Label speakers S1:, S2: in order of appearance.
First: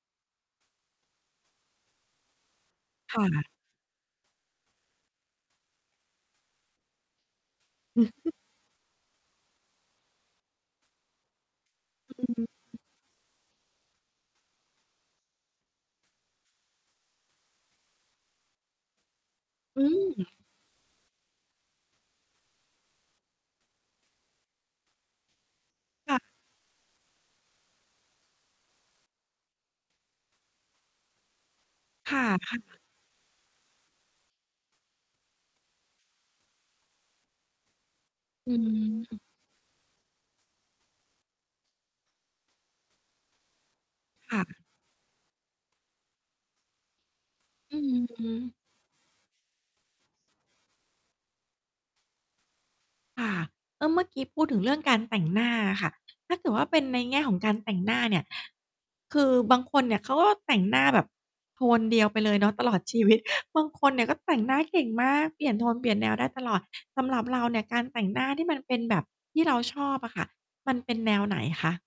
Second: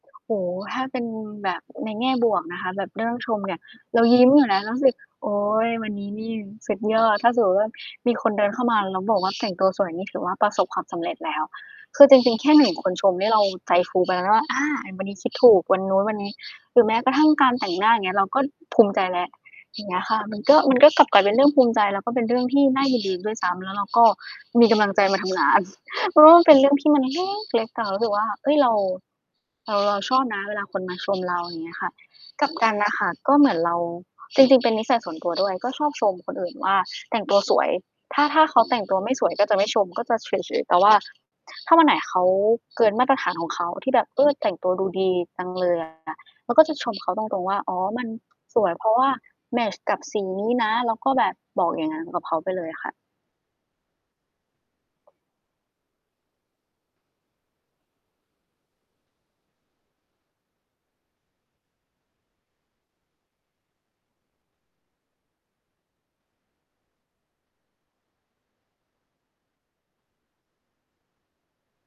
S1: โอ้โฮ ถ้าเป็นแบบ ในแง่บวกนะคะแบบเรื่อ
S2: ค
S1: ง
S2: ่
S1: ชม
S2: ะ
S1: เนี่ย เรายิ้มอยู่นะ เรารู้สึก โอ๊ย วันนี้นี่สุดยอด ถ้าสมมุติว่า
S2: อือ
S1: มีค
S2: ฮ
S1: น
S2: ึ
S1: เดินเข้ามาแล้วบอกว่า แต่งตัวสวยนี่ ถือว่าประสบความสำเร็จแล้ว คือจร
S2: อื
S1: ิง ๆ แค่ 1
S2: ม
S1: คนชมนี่เราใจฟูไปแล้วว่า อา วันนี้คิดถูกวันนู้นวันนี้ หรือแม้กระทั่งการแต่งหน้า อย่างเงี้ย เราก็ภูมิใจแล้ว อ
S2: อ
S1: ย
S2: ื
S1: ่างเงี้ยค่ะ
S2: ม
S1: มันก็ มันก็กลับกลายเป็นเรื่องภูมิใจ แล้วก็เป็นเรื่องที่น่ายินดีด้วยซ้ำ แล้วเราก็มีกำลังใจมาทำงาน
S2: ค
S1: เพ
S2: ่
S1: รา
S2: ะ
S1: ะว่า มันเป็นเรื่องที่มันเล้กเล็กอะ รู้สึกว่า เฮ้ย เรา เรา เราชอบนะเวลาคนมาชมเรา อย่างเงี้ยค่ะ
S2: ค่ะ
S1: กลั
S2: ค
S1: บ
S2: ่
S1: กัน
S2: ะ
S1: น่ะค่ะ ก็เหมือนเรา จริง ๆ เป็นนิสัยส่วนตัวด้วย ก็ชอบชมคนอื่นว่า แต่งตัวสวย ถ้า ถ้า
S2: อื
S1: เขาแต่งตัวไม่
S2: ม
S1: สวย ก็จะไม่ชม ก็จะเฉย ๆ แต่ว่า ถ ถ้าวันไหนเขาเกินมาตรฐานของเขาที่แบบ เออ
S2: ค่
S1: แต่ง
S2: ะ
S1: ตัวดูดีจังเลยอะ แล้วก็จะชมเขาตรง ๆ ว่า อ๋
S2: อื
S1: อ มัน
S2: ม
S1: สวย เพราะว่าแมตช์กับสีนี้นะ เราก็แบบบอกอย่างนั้นกับเขาไปเลยอะค่ะ
S2: ค่ะ เออ เมื่อกี้พูดถึงเรื่องการ แต่งหน้าอะค่ะ ถ้าเกิดว่า เป็นในแง่ของการแต่งหน้าเนี่ย คือบางคนเนี่ย เขาก็แต่งหน้าแบบ โทนเดียวไปเลยเนาะตลอดชีวิต บางคนเนี่ยก็แต่ง หน้าเก่งมาก เปลี่ยนโทนเปลี่ยนแนวได้ตลอด สำหรับเราเนี่ยการแต่งหน้าที่มันเป็นแบบ ที่เราชอบอะค่ะ มัน เป็นแนวไหนคะ?